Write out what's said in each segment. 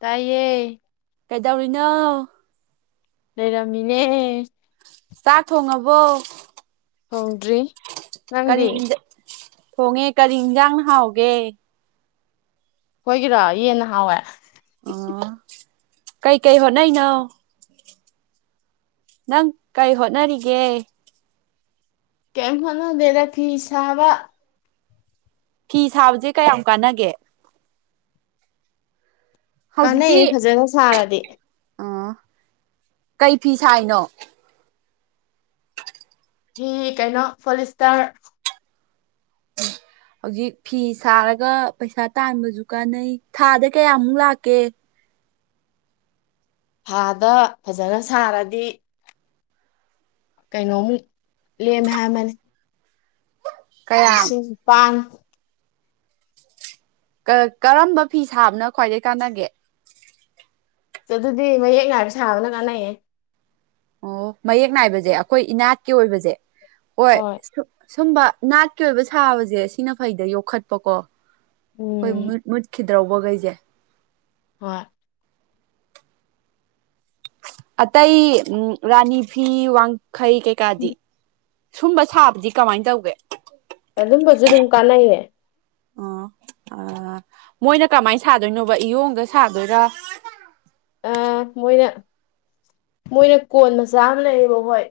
ꯇꯥꯏꯌꯦ ꯀꯩꯗꯧꯔꯤꯅꯣ ꯂꯩꯔꯝꯃꯤꯅꯦ ꯆꯥꯛ ꯊꯣꯡꯉꯕꯣ ꯊꯣꯡꯗ꯭ꯔꯤ ꯀꯔꯤ ꯅꯪꯗꯤ ꯊꯣꯡꯉꯦ ꯀꯔꯤ ꯏꯟꯖꯥꯡ ꯍꯥꯎꯒꯦ ꯍꯣꯏꯒꯤꯔꯣ ꯌꯦꯟ ꯍꯥꯎꯋꯦ ꯑꯣ ꯀꯩꯀꯩ ꯍꯣꯠꯅꯩꯅꯣ ꯅꯪ ꯀꯩ ꯍꯣꯠꯅꯔꯤꯒꯦ ꯀꯦꯝ ꯍꯣꯠꯅꯗꯦꯗ ꯐꯤ ꯁꯥꯕ ꯐꯤ ꯁꯥꯕꯁꯦ ꯀꯌꯥꯝ ꯀꯥꯟꯅꯒꯦ ꯀꯥꯟꯅꯩꯌꯦ ꯐꯖꯅ ꯁꯥꯔꯗꯤ ꯑꯣ ꯀꯩ ꯐꯤ ꯁꯥꯏꯅꯣ ꯐꯤ ꯀꯩꯅꯣ ꯄꯣꯂꯤꯁꯇꯔ ꯎꯝ ꯍꯧꯖꯤꯛ ꯐꯤ ꯁꯥꯔꯒ ꯄꯩꯁꯥ ꯇꯥꯟꯕꯁꯨ ꯀꯥꯟꯅꯩ ꯊꯥꯗ ꯀꯌꯥꯃꯨꯛ ꯂꯥꯛꯀꯦ ꯊꯥꯗ ꯐꯖꯅ ꯁꯥꯔꯗꯤ ꯀꯩꯅꯣꯃꯨꯛ ꯂꯦꯝ ꯍꯥꯏꯃ ꯀꯌꯥꯝ ꯂꯤꯁꯤꯡ ꯅꯤꯄꯥꯟ ꯀ ꯀꯔꯝꯕ ꯐꯤ ꯁꯥꯕꯅ ꯈ꯭ꯋꯥꯏꯗꯒꯤ ꯀꯥꯟꯅꯒꯦ ꯑꯗꯨꯗꯤ ꯃꯌꯦꯛ ꯅꯥꯏꯕ ꯁꯥꯕꯅ ꯀꯥꯟꯅꯩꯌꯦ ꯑꯣ ꯃꯌꯦꯛ ꯅꯥꯏꯕꯁꯦ ꯑꯩꯈꯣꯏ ꯏꯅꯥꯠꯀꯤ ꯑꯣꯏꯕꯁꯦ ꯍꯣꯏ ꯁꯨꯝꯕ ꯅꯥꯠꯀꯤ ꯑꯣꯏꯕ ꯁꯥꯕꯁꯦ ꯁꯤꯅ ꯐꯩꯗ ꯌꯣꯛꯈꯠꯄꯀꯣ ꯍꯣꯏ ꯎꯝ ꯃꯨꯠ ꯃꯨꯠꯈꯤꯗꯧꯕꯈꯩꯁꯦ ꯍꯣꯏ ꯑꯇꯩ ꯎꯝ ꯔꯥꯅꯤ ꯐꯤ ꯋꯥꯡꯈꯩ ꯀꯩꯀꯥꯗꯤ ꯁꯨꯝꯕ ꯁꯥꯕꯗꯤ ꯀꯃꯥꯏꯅ ꯇꯧꯒꯦ ꯑꯗꯨꯝꯕꯁꯨ ꯑꯗꯨꯝ ꯀꯥꯟꯅꯩꯌꯦ ꯑꯣ ꯑ ꯃꯣꯏꯅ ꯀꯃꯥꯏꯅ ꯁꯥꯗꯣꯏꯅꯣꯕ ꯏꯌꯣꯡꯗ ꯁꯥꯗꯣꯏꯔꯥ ꯑꯥ ꯃꯣꯏꯅ ꯃꯣꯏꯅ ꯀꯣꯟ ꯃꯆꯥ ꯑꯃ ꯂꯩꯌꯦꯕ ꯍꯣꯏ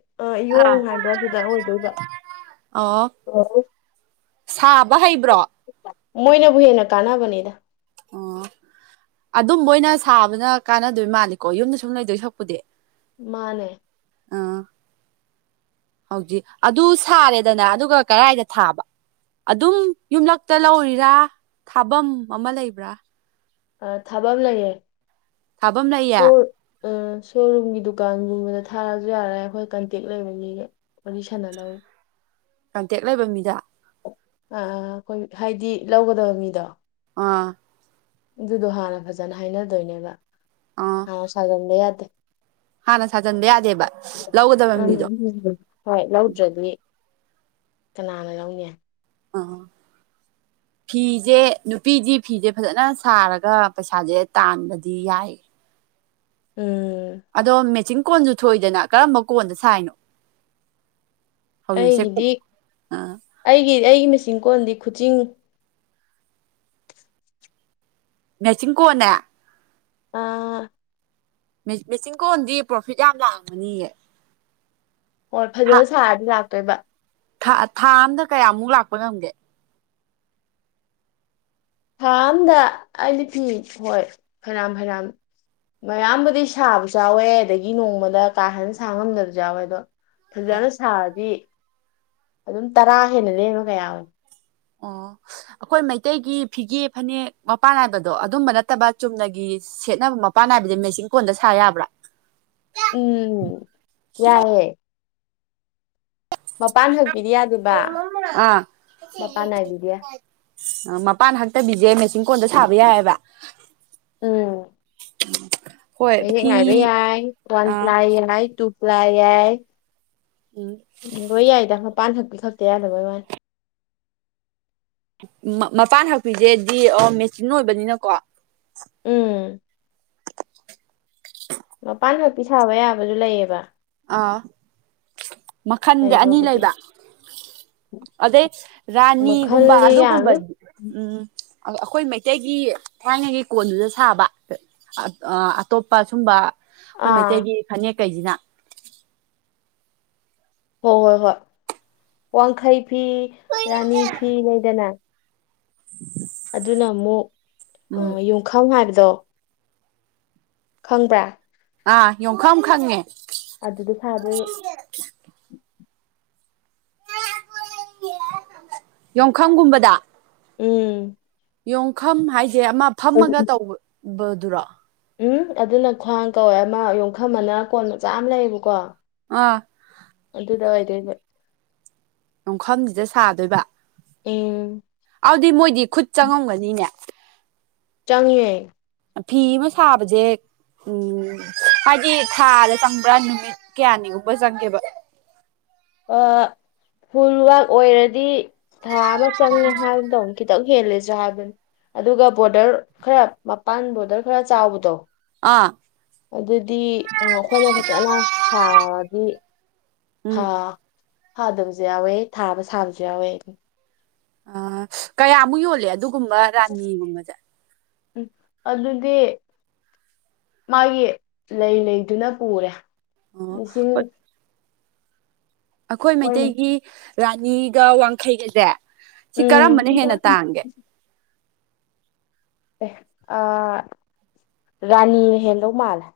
ꯏꯌꯣꯡ ꯍꯥꯏꯕ꯭ꯔꯥ ꯑꯗꯨꯗ ꯑꯣꯏꯗꯣꯏꯕ ꯑꯣ ꯑꯣ ꯁꯥꯕ ꯍꯩꯕ꯭ꯔꯣ ꯃꯣꯏꯅꯕꯨ ꯍꯦꯟꯅ ꯀꯥꯟꯅꯕꯅꯤꯗ ꯑꯣ ꯑꯗꯨꯝꯕ ꯑꯣꯏꯅ ꯁꯥꯕꯅ ꯀꯥꯟꯅꯗꯣꯏ ꯃꯥꯜꯂꯤꯀꯣ ꯌꯨꯝꯗ ꯁꯨꯝ ꯂꯩꯗꯣꯏ ꯁꯔꯨꯛꯄꯨꯗꯤ ꯃꯥꯅꯦ ꯑꯥ ꯍꯧꯖꯤꯛ ꯑꯗꯨ ꯁꯥꯔꯦꯗꯅ ꯑꯗꯨꯒ ꯀꯔꯥꯏꯗ ꯊꯥꯕ ꯑꯗꯨꯝ ꯌꯨꯝꯂꯛꯇ ꯂꯧꯔꯤꯔꯥ ꯊꯥꯐꯝ ꯑꯃ ꯂꯩꯕ꯭ꯔꯥ ꯑ ꯊꯥꯕꯥꯝ ꯂꯩꯌꯦ ꯊꯥꯐꯝ ꯂꯩꯌꯦ ꯎꯝ ꯁꯣꯔꯨꯝꯒꯤ ꯗꯨꯀꯥꯟꯒꯨꯝꯕꯗ ꯊꯥꯔꯁꯨ ꯌꯥꯔꯦ ꯑꯩꯈꯣꯏ ꯀꯟꯇꯦꯛ ꯂꯩꯕꯅꯤꯅ ꯋꯥꯔꯤ ꯁꯅꯥ ꯗꯧ ꯀꯟꯇꯦꯛ ꯂꯩꯕ ꯃꯤꯗ ꯑ ꯑ ꯑꯩꯈꯣꯏ ꯍꯥꯏꯗꯤ ꯂꯧꯒꯗꯕ ꯃꯤꯗꯣ ꯑꯥ ꯑꯗꯨꯗꯣ ꯍꯥꯟꯅ ꯐꯖꯅ ꯍꯥꯏꯅꯗꯣꯏꯅꯦꯕ ꯑꯥ ꯍꯥꯟꯅ ꯁꯥꯖꯟꯕ ꯌꯥꯗꯦ ꯍꯥꯟꯅ ꯁꯥꯖꯟꯕ ꯌꯥꯗꯦꯕ ꯂꯧꯒꯗꯕ ꯃꯤꯗꯣ ꯎꯝ ꯍꯣꯏ ꯂꯧꯗ꯭ꯔꯗꯤ ꯀꯅꯥꯅ ꯂꯧꯅꯤ ꯑꯣ ꯐꯤꯁꯦ ꯅꯨꯄꯤꯗꯤ ꯐꯤꯁꯦ ꯐꯖꯅ ꯁꯥꯔꯒ ꯄꯩꯁꯥꯁꯦ ꯇꯥꯟꯕꯗꯤ ꯌꯥꯏ ꯎꯝ ꯑꯗꯣ ꯃꯦꯆꯤꯟ ꯀꯣꯟꯁꯨ ꯊꯣꯛꯏꯗꯅ ꯀꯔꯝꯕ ꯀꯣꯟꯗ ꯁꯥꯏꯅꯣ ꯍꯧꯖꯤꯛꯁꯦ ꯑꯩꯒꯤꯗꯤ ꯑꯥ ꯑꯩꯒꯤ ꯑꯩꯒꯤ ꯃꯦꯆꯤꯟ ꯀꯣꯟꯗꯤ ꯈꯨꯆꯤꯡ ꯅꯦꯆꯤꯟ ꯀꯣꯟꯅꯦ ꯑꯥ ꯃꯦꯆꯤꯟ ꯀꯣꯟꯗꯤ ꯄ꯭ꯔꯣꯐꯤꯠ ꯌꯥꯝ ꯂꯥꯛꯑꯝꯒꯅꯤꯌꯦ ꯍꯣꯏ ꯊꯥ ꯐꯖꯅ ꯁꯥꯔꯗꯤ ꯂꯥꯛꯇꯣꯏꯕ ꯊꯥ ꯊꯥ ꯑꯝꯗ ꯀꯌꯥꯃꯨꯛ ꯂꯥꯛꯄ ꯉꯝꯒꯦ ꯊꯥ ꯑꯝꯗ ꯑꯩ ꯂꯤꯄꯤ ꯍꯣꯏ ꯐꯅꯌꯥꯝ ꯐꯅꯌꯥꯝ ꯃꯌꯥꯝꯕꯨꯗꯤ ꯁꯥꯕꯁꯨ ꯌꯥꯎꯋꯦ ꯑꯗꯒꯤ ꯅꯣꯡꯃꯗ ꯀꯥ ꯍꯦꯟꯅ ꯁꯥꯡꯉꯝꯗꯕꯁꯨ ꯌꯥꯎꯋꯦ ꯑꯗꯣ ꯐꯖꯅ ꯁꯥꯔꯗꯤ ꯑꯗꯨꯝ ꯇꯔꯥ ꯍꯦꯟꯅ ꯂꯩꯝꯕꯒ ꯌꯥꯎꯏ ꯑꯣ ꯑꯩꯈꯣꯏ ꯃꯩꯇꯩꯒꯤ ꯐꯤꯒꯦ ꯐꯅꯦꯛ ꯃꯄꯥꯟ ꯅꯥꯏꯕꯗꯣ ꯑꯗꯨꯝꯕ ꯅꯠꯇꯕ ꯆꯨꯝꯅꯒꯤ ꯁꯦꯠꯅꯕ ꯃꯄꯥꯟ ꯅꯥꯏꯕꯗ ꯃꯦꯆꯤꯡ ꯀꯣꯟꯗ ꯁꯥ ꯌꯥꯕ꯭ꯔꯥ ꯎꯝ ꯌꯥꯏꯑꯦ ꯃꯄꯥꯟ ꯍꯛꯄꯤꯗꯤ ꯌꯥ ꯑꯗꯨꯕ ꯑꯥ ꯃꯄꯥꯟ ꯅꯥꯏꯕꯤꯗꯦ ꯃꯄꯥꯟ ꯍꯛꯇꯕꯤꯁꯦ ꯃꯦꯆꯤꯟ ꯀꯣꯟꯗ ꯁꯥꯕ ꯌꯥꯏꯑꯕ ꯎꯝ ꯍꯣꯏ ꯍꯌꯦꯛ ꯅꯥꯏꯕꯥ ꯐꯤ ꯌꯥꯏ ꯋꯥꯟ ꯑ ꯄ꯭ꯂꯥꯏ ꯌꯥꯏ ꯇꯨ ꯄ꯭ꯂꯥꯏ ꯌꯥꯏ ꯎꯝ ꯂꯣꯏ ꯌꯥꯏꯗ ꯃꯄꯥꯟ ꯍꯛꯄꯤ ꯈꯛꯇ ꯌꯥꯗꯕꯩ ꯃꯥꯅꯤ ꯃꯄꯥꯟ ꯍꯛꯄꯤꯁꯦꯗꯤ ꯑꯣ ꯃꯦꯆꯤꯟ ꯑꯣꯏꯕꯅꯤꯅꯀꯣ ꯎꯝ ꯃꯄꯥꯟ ꯍꯛꯄꯤ ꯁꯥꯕ ꯌꯥꯕꯁꯨ ꯂꯩꯌꯦꯕ ꯑꯥ ꯃꯈꯟꯗꯤ ꯑꯅꯤ ꯂꯩꯕꯕꯨꯗꯤ ꯂꯩꯕ ꯑꯗꯩ ꯔꯥꯅꯤꯒꯨꯝꯕ ꯃꯈꯜꯗꯤ ꯌꯥꯝꯃꯤ ꯑꯗꯨꯒꯨꯝꯕꯗꯤ ꯎꯝ ꯑ ꯑꯩꯈꯣꯏ ꯃꯩꯇꯩꯒꯤ ꯊꯥꯏꯉꯩꯒꯤ ꯀꯣꯟꯗꯨꯗ ꯁꯥꯕ ꯑꯇꯣꯞꯄ ꯁꯨꯝꯕ ꯑꯩꯈꯣꯏ ꯑꯥ ꯃꯩꯇꯩꯒꯤ ꯐꯅꯦꯛ ꯀꯩꯁꯤꯅ ꯍꯣꯏ ꯍꯣꯏ ꯍꯣꯏ ꯋꯥꯡꯈꯩ ꯐꯤ ꯔꯥꯅꯤ ꯐꯤ ꯂꯩꯗꯅ ꯑꯗꯨꯅ ꯑꯃꯨꯛ ꯎꯝ ꯌꯨꯝꯈꯪ ꯍꯥꯏꯕꯗꯣ ꯈꯪꯕ꯭ꯔꯥ ꯑꯥ ꯌꯣꯡꯈꯝ ꯈꯪꯉꯦ ꯑꯗꯨꯗꯥ ꯁꯥꯗꯣꯏꯕ ꯌꯣꯡꯈꯪꯒꯨꯝꯕꯗ ꯎꯝ ꯌꯣꯡꯈꯝ ꯍꯥꯏꯁꯦ ꯑꯃ ꯐꯝꯃꯒ ꯇꯧꯕꯗꯨꯔꯣ ꯎꯝ ꯑꯗꯨꯅ ꯈ꯭ꯋꯥꯡ ꯀꯧꯋꯦ ꯑꯃ ꯌꯣꯟꯈꯝ ꯑꯃꯅ ꯀꯣꯟ ꯃꯆꯥ ꯑꯃ ꯂꯩꯌꯦꯕꯀꯣ ꯑꯥ ꯑꯗꯨꯗ ꯍꯥꯏꯔꯅꯦ ꯌꯣꯡꯈꯝꯁꯤꯗ ꯁꯥꯗꯣꯏꯕ ꯎꯝ ꯑꯗꯨꯗꯤ ꯃꯣꯏꯗꯤ ꯈꯨꯠ ꯆꯪꯉꯝꯒꯅꯤꯅꯦ ꯆꯪꯉꯦ ꯐꯤ ꯑꯃ ꯁꯥꯕꯁꯦ ꯎꯝ ꯍꯥꯏꯗꯤ ꯊꯥꯗ ꯆꯪꯕ꯭ꯔꯥ ꯅꯨꯃꯤꯠ ꯀꯌꯥꯅꯤꯀꯨꯝꯕ ꯆꯪꯒꯦꯕ ꯑ [unintelligible] ꯑꯣꯏꯔꯗꯤ ꯊꯥ ꯑꯃ ꯆꯪꯉꯦ ꯍꯥꯏꯒꯨꯝ ꯇꯧꯅꯤ ꯈꯤꯇꯪ ꯍꯦꯜꯂꯦꯁꯨ ꯍꯥꯏꯕꯅꯤ ꯑꯗꯨꯒ ꯕꯣꯔꯗꯔ ꯈꯔ ꯃꯄꯥꯟ ꯕꯣꯔꯗꯔ ꯈꯔ ꯆꯥꯎꯕꯗꯣ ꯑꯥ ꯑꯗꯨꯗꯤ ꯑꯩꯈꯣꯏꯅ ꯐꯖꯅ ꯁꯥꯔꯗꯤ ꯎꯝ ꯍꯥꯥ ꯊꯥꯗꯕꯁꯨ ꯌꯥꯎꯋꯦ ꯊꯥꯕ ꯁꯥꯕꯁꯨ ꯌꯥꯎꯋꯦ ꯑꯗꯨ ꯑ ꯀꯌꯥꯃꯨꯛ ꯌꯣꯜꯂꯦ ꯑꯗꯨꯒꯨꯝꯕ ꯔꯥꯅꯤꯒꯨꯝꯕꯖꯤ ꯎꯝ ꯑꯗꯨꯗꯤ ꯃꯥꯒꯤ ꯂꯩ ꯂꯩꯗꯨꯅ ꯄꯨꯔꯦ ꯑꯣ ꯂꯤꯁꯤꯡ ꯍꯣꯏ ꯑꯩꯈꯣꯏ ꯍꯣꯏꯅꯦ ꯃꯩꯇꯩꯒꯤ ꯔꯥꯅꯤꯒ ꯋꯥꯡꯈꯩꯒꯁꯦ ꯁꯤ ꯎꯝ ꯀꯔꯝꯕꯅ ꯍꯦꯟꯅ ꯇꯥꯡꯒꯦ ꯑꯦ ꯔꯥꯅꯤꯅ ꯍꯦꯟꯗꯧ ꯃꯥꯜꯂꯦ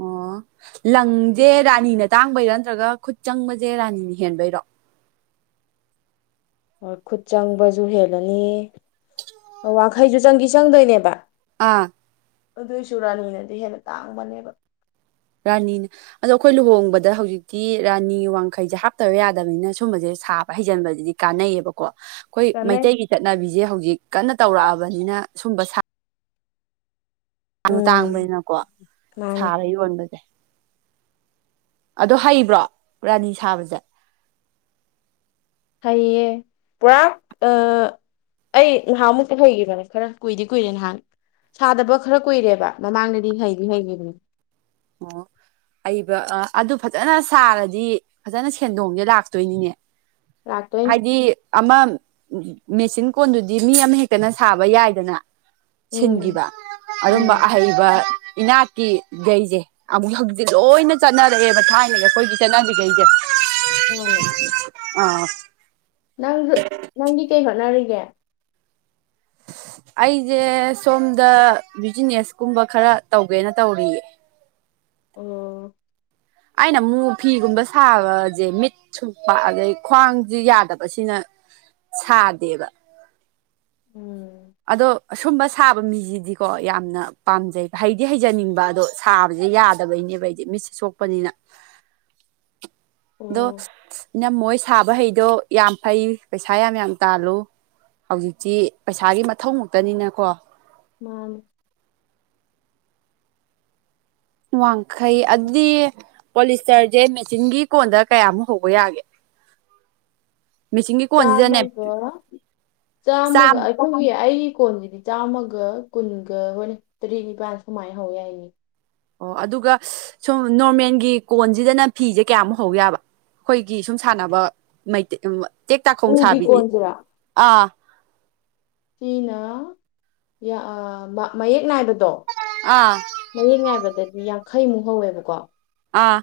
ꯑꯣ ꯂꯪꯁꯦ ꯔꯥꯅꯤꯅ ꯇꯥꯡꯕꯩꯔꯣ ꯅꯠꯇ꯭ꯔꯒ ꯈꯨꯠ ꯆꯪꯕꯁꯦ ꯔꯥꯅꯤꯅ ꯍꯦꯟꯕꯩꯔꯣ ꯍꯣꯏ ꯈꯨꯠ ꯆꯪꯕꯁꯨ ꯍꯦꯜꯂꯅꯤ ꯋꯥꯡꯈꯩꯁꯨ ꯆꯪꯈꯤ ꯆꯪꯗꯣꯏꯅꯦꯕ ꯑꯥ ꯑꯗꯨꯏꯁꯨ ꯔꯥꯅꯤꯅꯗꯤ ꯍꯦꯟꯅ ꯇꯥꯡꯕꯅꯦꯕ ꯔꯅꯤꯅ ꯑꯗꯣ ꯑꯩꯈꯣꯏ ꯂꯨꯍꯣꯡꯕꯗ ꯍꯧꯖꯤꯛꯇꯤ ꯔꯥꯅꯤ ꯋꯥꯡꯈꯩꯁꯦ ꯍꯥꯞꯇꯕ ꯌꯥꯗꯕꯅꯤꯅ ꯁꯨꯝꯕꯁꯦ ꯁꯥꯕ ꯍꯩꯖꯟꯕꯗꯤ ꯀꯥꯟꯅꯩꯌꯦꯕꯀꯣ ꯑꯩꯈꯣꯏ ꯀꯥꯟꯅꯩ ꯃꯩꯇꯩꯒꯤ ꯆꯠꯅꯕꯤꯖꯦ ꯍꯧꯖꯤꯛ ꯀꯟꯅ ꯇꯧꯔꯛꯑꯕꯅꯤꯅ ꯁꯨꯝꯕ ꯁꯥ ꯇꯥꯡ ꯎꯝ ꯇꯥꯡꯕꯅꯤꯅ ꯀꯣ ꯃꯥꯅꯦ ꯁꯥꯔ ꯌꯣꯟꯕꯖꯦ ꯑꯗꯣ ꯍꯩꯕ꯭ꯔꯣ ꯔꯥꯅꯤ ꯁꯥꯕꯖꯦ ꯍꯩꯌꯦ ꯄꯨꯔꯥ ꯑ ꯑꯩ ꯅꯍꯥꯟꯃꯨꯛꯇꯤ ꯍꯩꯒꯤꯕꯅꯦ ꯈꯔ ꯀꯨꯏꯗꯤ ꯀꯨꯏꯔꯦ ꯅꯍꯥꯟ ꯁꯥꯗꯕ ꯈꯔ ꯀꯨꯏꯔꯦꯕ ꯃꯃꯥꯡꯗꯗꯤ ꯍꯩꯗꯤ ꯍꯩꯒꯤꯝꯅꯦ ꯑꯣ ꯑꯩꯕ ꯑ ꯑꯗꯨ ꯐꯖꯅ ꯁꯥꯔꯗꯤ ꯐꯖꯅ ꯁꯦꯟꯗꯣꯡꯁꯦ ꯂꯥꯛꯇꯣꯏꯅꯤꯅꯦ ꯂꯥꯛꯇꯣꯏꯅꯦ ꯍꯥꯏꯗꯤ ꯑꯃ ꯃꯦꯆꯤꯟ ꯀꯣꯟꯗꯨꯗꯤ ꯃꯤ ꯑꯃ ꯍꯦꯛꯇꯅ ꯁꯥꯕ ꯌꯥꯏꯗꯅ ꯎꯝ ꯁꯤꯟꯈꯤꯕ ꯑꯗꯨꯝꯕ ꯎꯝ ꯑꯍꯩꯕ ꯏꯅꯥꯠꯀꯤ ꯒꯩꯁꯦ ꯑꯃꯨꯛ ꯍꯧꯖꯤꯛꯇꯤ ꯂꯣꯏꯅ ꯆꯠꯅꯔꯛꯑꯦꯕ ꯊꯥꯏꯅꯒꯤ ꯑꯩꯈꯣꯏꯒꯤ ꯆꯠꯅꯕꯤꯈꯩꯁꯦ ꯃꯥꯅꯤꯅꯤ ꯑꯥ ꯅꯪꯁꯨ ꯅꯪꯗꯤ ꯀꯩ ꯍꯣꯠꯅꯔꯤꯒꯦ ꯑꯩꯁꯦ ꯁꯣꯝꯗ ꯕꯤꯖꯤꯅꯦꯁꯀꯨꯝꯕ ꯈꯔ ꯇꯧꯒꯦꯅ ꯇꯧꯔꯤꯌꯦ ꯑꯣ ꯑꯩꯅ ꯃꯨꯛ ꯐꯤꯒꯨꯝꯕ ꯁꯥꯕꯖꯦ ꯃꯤꯠ ꯁꯨꯡꯄ ꯑꯗꯩ ꯈ꯭ꯋꯥꯡꯖꯤ ꯌꯥꯗꯕꯁꯤꯅ ꯁꯥꯗꯦꯕ ꯎꯝ ꯑꯗꯣ ꯁꯨꯝꯕ ꯁꯥꯕ ꯃꯤꯖꯤꯗꯤꯀꯣ ꯌꯥꯝꯅ ꯄꯥꯝꯖꯩꯕ ꯍꯩꯗꯤ ꯍꯩꯖꯅꯤꯡꯕ ꯑꯗꯣ ꯁꯥꯕꯖꯦ ꯌꯥꯗꯕꯩꯅꯦꯕ ꯑꯩꯗꯤ ꯃꯤꯠꯁꯦ ꯁꯣꯛꯄꯅꯤꯅ ꯗꯣ ꯑꯣ ꯏꯅꯝꯃꯍꯣꯏ ꯁꯥꯕ ꯍꯩꯗꯣ ꯌꯥꯝ ꯐꯩ ꯄꯩꯁꯥ ꯌꯥꯝ ꯌꯥꯝ ꯇꯥꯜꯂꯨ ꯍꯧꯖꯤꯛꯇꯤ ꯄꯩꯁꯥꯒꯤ ꯃꯊꯧ ꯃꯥꯛꯇꯅꯤꯅꯀꯣ ꯃꯥꯥꯅꯦ ꯋꯥꯡꯈꯩ ꯑꯗꯨꯗꯤ ꯄꯣꯂꯤꯁꯇꯔꯖꯦ ꯃꯦꯆꯤꯟꯒꯤ ꯀꯣꯟꯗ ꯀꯌꯥꯃꯨꯛ ꯍꯧꯕ ꯌꯥꯒꯦ ꯎꯝ ꯆꯥꯃꯒ ꯆꯥꯃꯒ ꯆꯥꯝꯃ ꯑꯩ ꯑꯩ ꯑꯩꯒꯤ ꯀꯣꯟꯒꯤꯗꯤ ꯆꯥꯝꯃꯒ ꯀꯨꯟꯒ ꯍꯣꯏ ꯇꯔꯦꯠ ꯅꯤꯄꯥꯜ ꯁꯨꯃꯥꯏꯅ ꯍꯧ ꯌꯥꯏꯖꯦ ꯑꯣ ꯑꯗꯨꯒ ꯅꯣꯔꯃꯦꯜꯒꯤ ꯀꯣꯟꯁꯤꯗꯅ ꯐꯤꯖꯦ ꯀꯌꯥꯃꯨꯛ ꯍꯧ ꯌꯥꯕ ꯑꯩꯈꯣꯏꯒꯤ ꯁꯨꯝ ꯁꯥꯟꯅꯕ ꯃꯩ ꯇꯦꯛꯇꯥꯈꯣꯡ ꯎꯒꯤ ꯁꯥꯕꯤꯗꯤ ꯀꯣꯟꯁꯤꯔꯥ ꯑꯥ ꯁꯤꯅ ꯌ ꯑ ꯃꯌꯦꯛ ꯅꯥꯏꯕꯗꯣ ꯑꯥ ꯃꯌꯦꯛ ꯅꯥꯏꯕꯗꯗꯤ ꯌꯥꯡꯈꯩꯃꯨꯛ ꯍꯧꯋꯦꯕꯀꯣ ꯑꯥ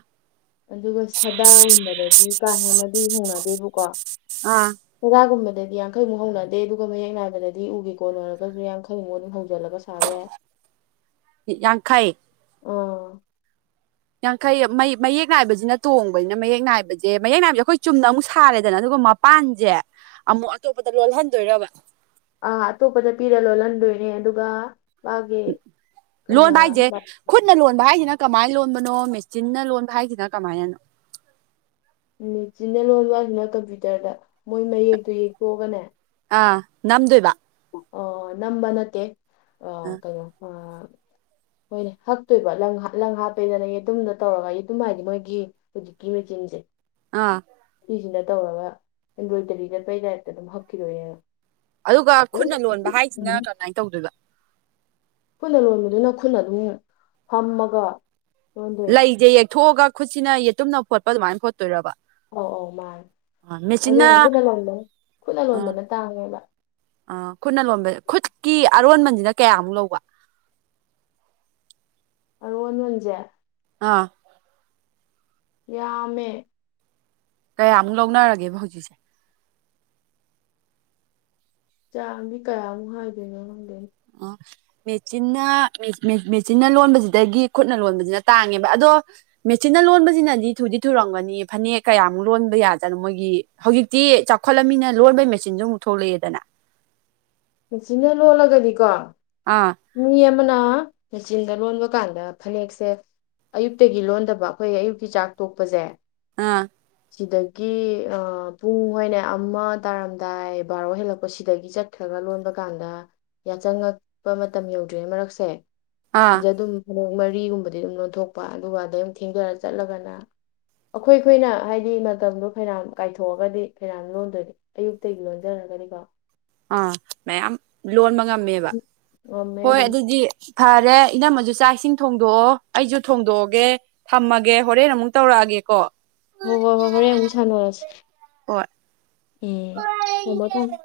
ꯑꯗꯨꯒ ꯁꯥꯗꯥꯒꯨꯡꯕꯗꯗꯤ ꯀꯥ ꯍꯦꯟꯅꯗꯤ ꯍꯣꯡꯅꯗꯦꯕꯀꯣ ꯑꯥ ꯁꯗꯥꯥꯒꯨꯝꯕꯗꯗꯤ ꯌꯥꯡꯈꯩꯃꯨꯛ ꯍꯧꯅꯗꯦ ꯑꯗꯨꯒ ꯃꯌꯦꯛ ꯅꯥꯏꯕꯗꯗꯤ ꯎꯒꯤ ꯀꯣꯟ ꯑꯣꯏꯔꯒꯗꯤ ꯌꯥꯡꯈꯩ ꯃꯨꯛ ꯑꯗꯨꯝ ꯍꯧꯖꯤꯜꯂꯒ ꯁꯥꯕ ꯌꯥꯏ ꯌꯥꯡꯈꯩ ꯑꯣ ꯌꯥꯡꯈꯩ ꯃꯩ ꯃꯌꯦꯛ ꯅꯥꯏꯕꯖꯤꯅ ꯇꯣꯡꯕꯅꯤꯅ ꯃꯌꯦꯛ ꯅꯥꯏꯕꯖꯦ ꯃꯌꯦꯛ ꯅꯥꯏꯕꯖꯦ ꯑꯩꯈꯣꯏ ꯆꯨꯝꯅ ꯑꯃꯨꯛ ꯁꯥꯔꯦꯗꯅ ꯑꯗꯨꯒ ꯃ ꯄꯥꯟꯖꯦ ꯑꯃꯨꯛ ꯑꯇꯣꯞꯄꯗ ꯂꯣꯜꯍꯟꯗꯣꯏꯔꯕ ꯑꯥ ꯑꯇꯣꯞꯄꯗ ꯄꯤꯔ ꯂꯣꯜꯍꯟꯗꯣꯏꯅꯦ ꯑꯗꯨꯒ ꯃꯥꯒꯤ ꯂꯣꯟꯕ ꯍꯥꯏꯖꯦ ꯑ ꯈꯨꯠꯅ ꯂꯣꯟꯕ ꯍꯥꯏꯖꯤꯅ ꯀꯃꯥꯏꯅ ꯂꯣꯟꯕꯅꯣ ꯃꯦꯆꯤꯟꯅ ꯂꯣꯟꯕ ꯍꯥꯏꯖꯤꯅ ꯀꯃꯥꯏꯅꯅꯣ ꯃꯦꯆꯤꯟꯅ ꯂꯣꯟꯕ ꯍꯥꯏꯁꯤꯅ ꯀꯝꯄ꯭ꯌꯨꯇꯔꯗ ꯃꯣꯏ ꯃꯌꯦꯛꯇꯨ ꯌꯦꯛꯇꯣꯛꯑꯒꯅꯦ ꯑꯥ ꯅꯝꯗꯣꯏꯕ ꯑ ꯅꯝꯕ ꯅꯠꯇꯦ ꯑ ꯑꯥ ꯀꯩꯅꯣ ꯑ ꯍꯣꯏꯅꯦ ꯍꯛꯇꯣꯏꯕ ꯂꯪ ꯍꯥ ꯂꯪ ꯍꯥꯞꯄꯦꯗꯅ ꯌꯦꯇꯨꯝꯗꯣ ꯇꯧꯔꯒ ꯑꯩ ꯌꯦꯇꯨꯝ ꯍꯥꯏꯗꯤ ꯃꯣꯏꯒꯤ ꯍꯧꯖꯤꯀꯤ ꯃꯦꯆꯤꯟꯖꯦ ꯑꯥ ꯄꯤꯤꯁꯤꯅ ꯇꯧꯔꯒ ꯑꯦꯝꯕ꯭ꯔꯣꯏꯗꯔꯤꯗꯄꯩ ꯗꯥꯏꯔꯤꯛꯇ ꯑꯗꯨꯝ ꯍꯛꯈꯤꯔꯣꯏꯅꯦꯅ ꯑꯗꯨꯒ ꯈꯨꯠꯅ ꯂꯣꯟꯕ ꯍꯥꯏꯁꯤꯅ ꯀꯃꯥꯏꯅ ꯇꯧꯗꯣꯏꯕ ꯈꯨꯠꯅ ꯂꯣꯟꯕꯗꯨꯅ ꯈꯨꯠꯅ ꯑꯗꯨꯝ ꯐꯝꯃꯒ ꯂꯣꯟꯗꯣꯏꯅꯦ ꯂꯩꯁꯦ ꯌꯦꯛꯊꯣꯛꯑꯒ ꯈꯨꯠꯁꯤꯅ ꯌꯦꯇꯨꯝꯅ ꯐꯣꯠꯄ ꯑꯗꯨꯃꯥꯏꯅ ꯈꯣꯠꯇꯣꯏꯔꯕ ꯑꯧ ꯑꯧ ꯃꯥꯅꯦ ꯑꯗꯨꯅ ꯈꯨꯠꯅ ꯂꯣꯟꯕ ꯈꯨꯠꯅ ꯂꯣꯟꯕꯅ ꯇꯥꯡꯉꯦꯕ ꯑ ꯈꯨꯠꯅ ꯂꯣꯟꯕ ꯈꯨꯠꯀꯤ ꯑꯔꯣꯟꯕꯁꯤꯅ ꯀꯌꯥꯃꯨꯛ ꯂꯧꯕ ꯑꯔꯣꯟ ꯑꯣꯟꯁꯦ ꯑꯥ ꯌꯥꯝꯃꯦ ꯀꯌꯥꯃꯨꯛ ꯂꯧꯅꯔꯒꯦꯕ ꯍꯧꯖꯤꯛꯁꯦ ꯆꯥꯃꯤ ꯀꯌꯥꯃꯨꯛ ꯍꯥꯏꯗꯣꯏꯅꯣ ꯈꯪꯗꯦ ꯑ ꯃꯦꯆꯤꯟꯅ ꯃꯦꯆꯤꯟꯅ ꯂꯣꯟꯕꯖꯤꯗꯒꯤ ꯈꯨꯠꯅ ꯂꯣꯟꯕꯁꯤꯅ ꯇꯥꯡꯉꯦꯕ ꯑꯗꯣ ꯃꯦꯆꯤꯟꯅ ꯂꯣꯟꯕꯁꯤꯅꯗꯤ ꯊꯨꯗꯤ ꯊꯨꯔꯝꯒꯅꯤ ꯐꯅꯦꯛ ꯀꯌꯥꯃꯨꯛ ꯂꯣꯟꯕ ꯌꯥꯖꯅꯣ ꯃꯣꯏꯒꯤ ꯍꯧꯖꯤꯛꯇꯤ ꯆꯥꯎꯈꯠꯂꯝꯅꯤꯅ ꯂꯣꯟꯕꯩ ꯃꯦꯆꯤꯟꯁꯖꯨ ꯑꯃꯨꯛ ꯊꯣꯛꯂꯛꯑꯦꯗꯅ ꯃꯦꯆꯤꯟꯅ ꯂꯣꯜꯂꯒꯗꯤꯀꯣ ꯑꯥ ꯃꯤ ꯑꯃꯅ ꯃꯦꯆꯤꯟꯗ ꯂꯣꯟꯕ ꯀꯥꯟꯗ ꯐꯅꯦꯛꯁꯦ ꯑꯌꯨꯛꯇꯒꯤ ꯂꯣꯟꯗꯕ ꯑꯩꯈꯣꯏ ꯑꯌꯨꯛꯀꯤ ꯆꯥꯛ ꯇꯣꯛꯄꯁꯦ ꯑꯥ ꯁꯤꯗꯒꯤ ꯄꯨꯡ ꯍꯣꯏꯅ ꯑꯃ ꯇꯥꯔꯝꯗꯥꯏ ꯕꯥꯔꯣ ꯍꯦꯜꯂꯛꯄ ꯁꯤꯗꯒꯤ ꯆꯠ ꯈꯔ ꯈꯔ ꯂꯣꯟꯕ ꯀꯥꯟꯗ ꯌꯥꯆꯪꯉꯛꯄ ꯃꯇꯝ ꯌꯧꯗ꯭ꯔꯤꯉꯩ ꯃꯔꯛꯁꯦ ꯑꯥ ꯁꯤꯗ ꯑꯗꯨꯝ ꯍꯅꯛ ꯃꯔꯤꯒꯨꯝꯕꯗꯤ ꯑꯗꯨꯝ ꯂꯣꯟꯊꯣꯛꯄ ꯑꯗꯨꯒ ꯑꯗꯩ ꯑꯗꯨꯝ ꯊꯦꯡꯖꯔ ꯆꯠꯂꯒꯅ ꯑꯩꯈꯣꯏ ꯑꯩꯈꯣꯏꯅ ꯍꯥꯏꯗꯤ ꯃꯇꯝꯗꯣ ꯐꯩꯔꯝ ꯀꯥꯏꯊꯣꯛꯑꯒꯗꯤ ꯐꯩꯔꯝ ꯂꯣꯟꯗꯣꯏꯅꯤ ꯑꯌꯨꯛꯇꯒꯤ ꯂꯣꯟꯖꯔꯒꯅꯤꯀꯣ ꯑꯥ ꯃꯌꯥꯝ ꯂꯣꯟꯕ ꯉꯝꯃꯦꯕ ꯉꯝꯃꯦ ꯍꯣꯏ ꯑꯗꯨꯝ ꯑꯗꯨꯗꯤ ꯐꯔꯦ ꯏꯅꯝꯃꯁꯨ ꯆꯥꯛ ꯏꯁꯤꯡ ꯊꯣꯡꯗꯣꯛꯑꯣ ꯑꯩꯁꯨ ꯊꯣꯡꯗꯣꯛꯑꯒꯦ ꯊꯝꯃꯒꯦ ꯍꯣꯔꯦꯟ ꯑꯃꯨꯛ ꯇꯧꯔꯛꯑꯒꯦꯀꯣ ꯍꯣꯏ ꯍꯣꯏ ꯍꯣꯏ ꯍꯣꯔꯦꯟ ꯑꯃꯨꯛ ꯁꯥꯟꯅꯔꯁꯤꯦ ꯍꯣꯏ ꯎꯝ ꯊꯦꯡꯃꯣ ꯊꯝꯃ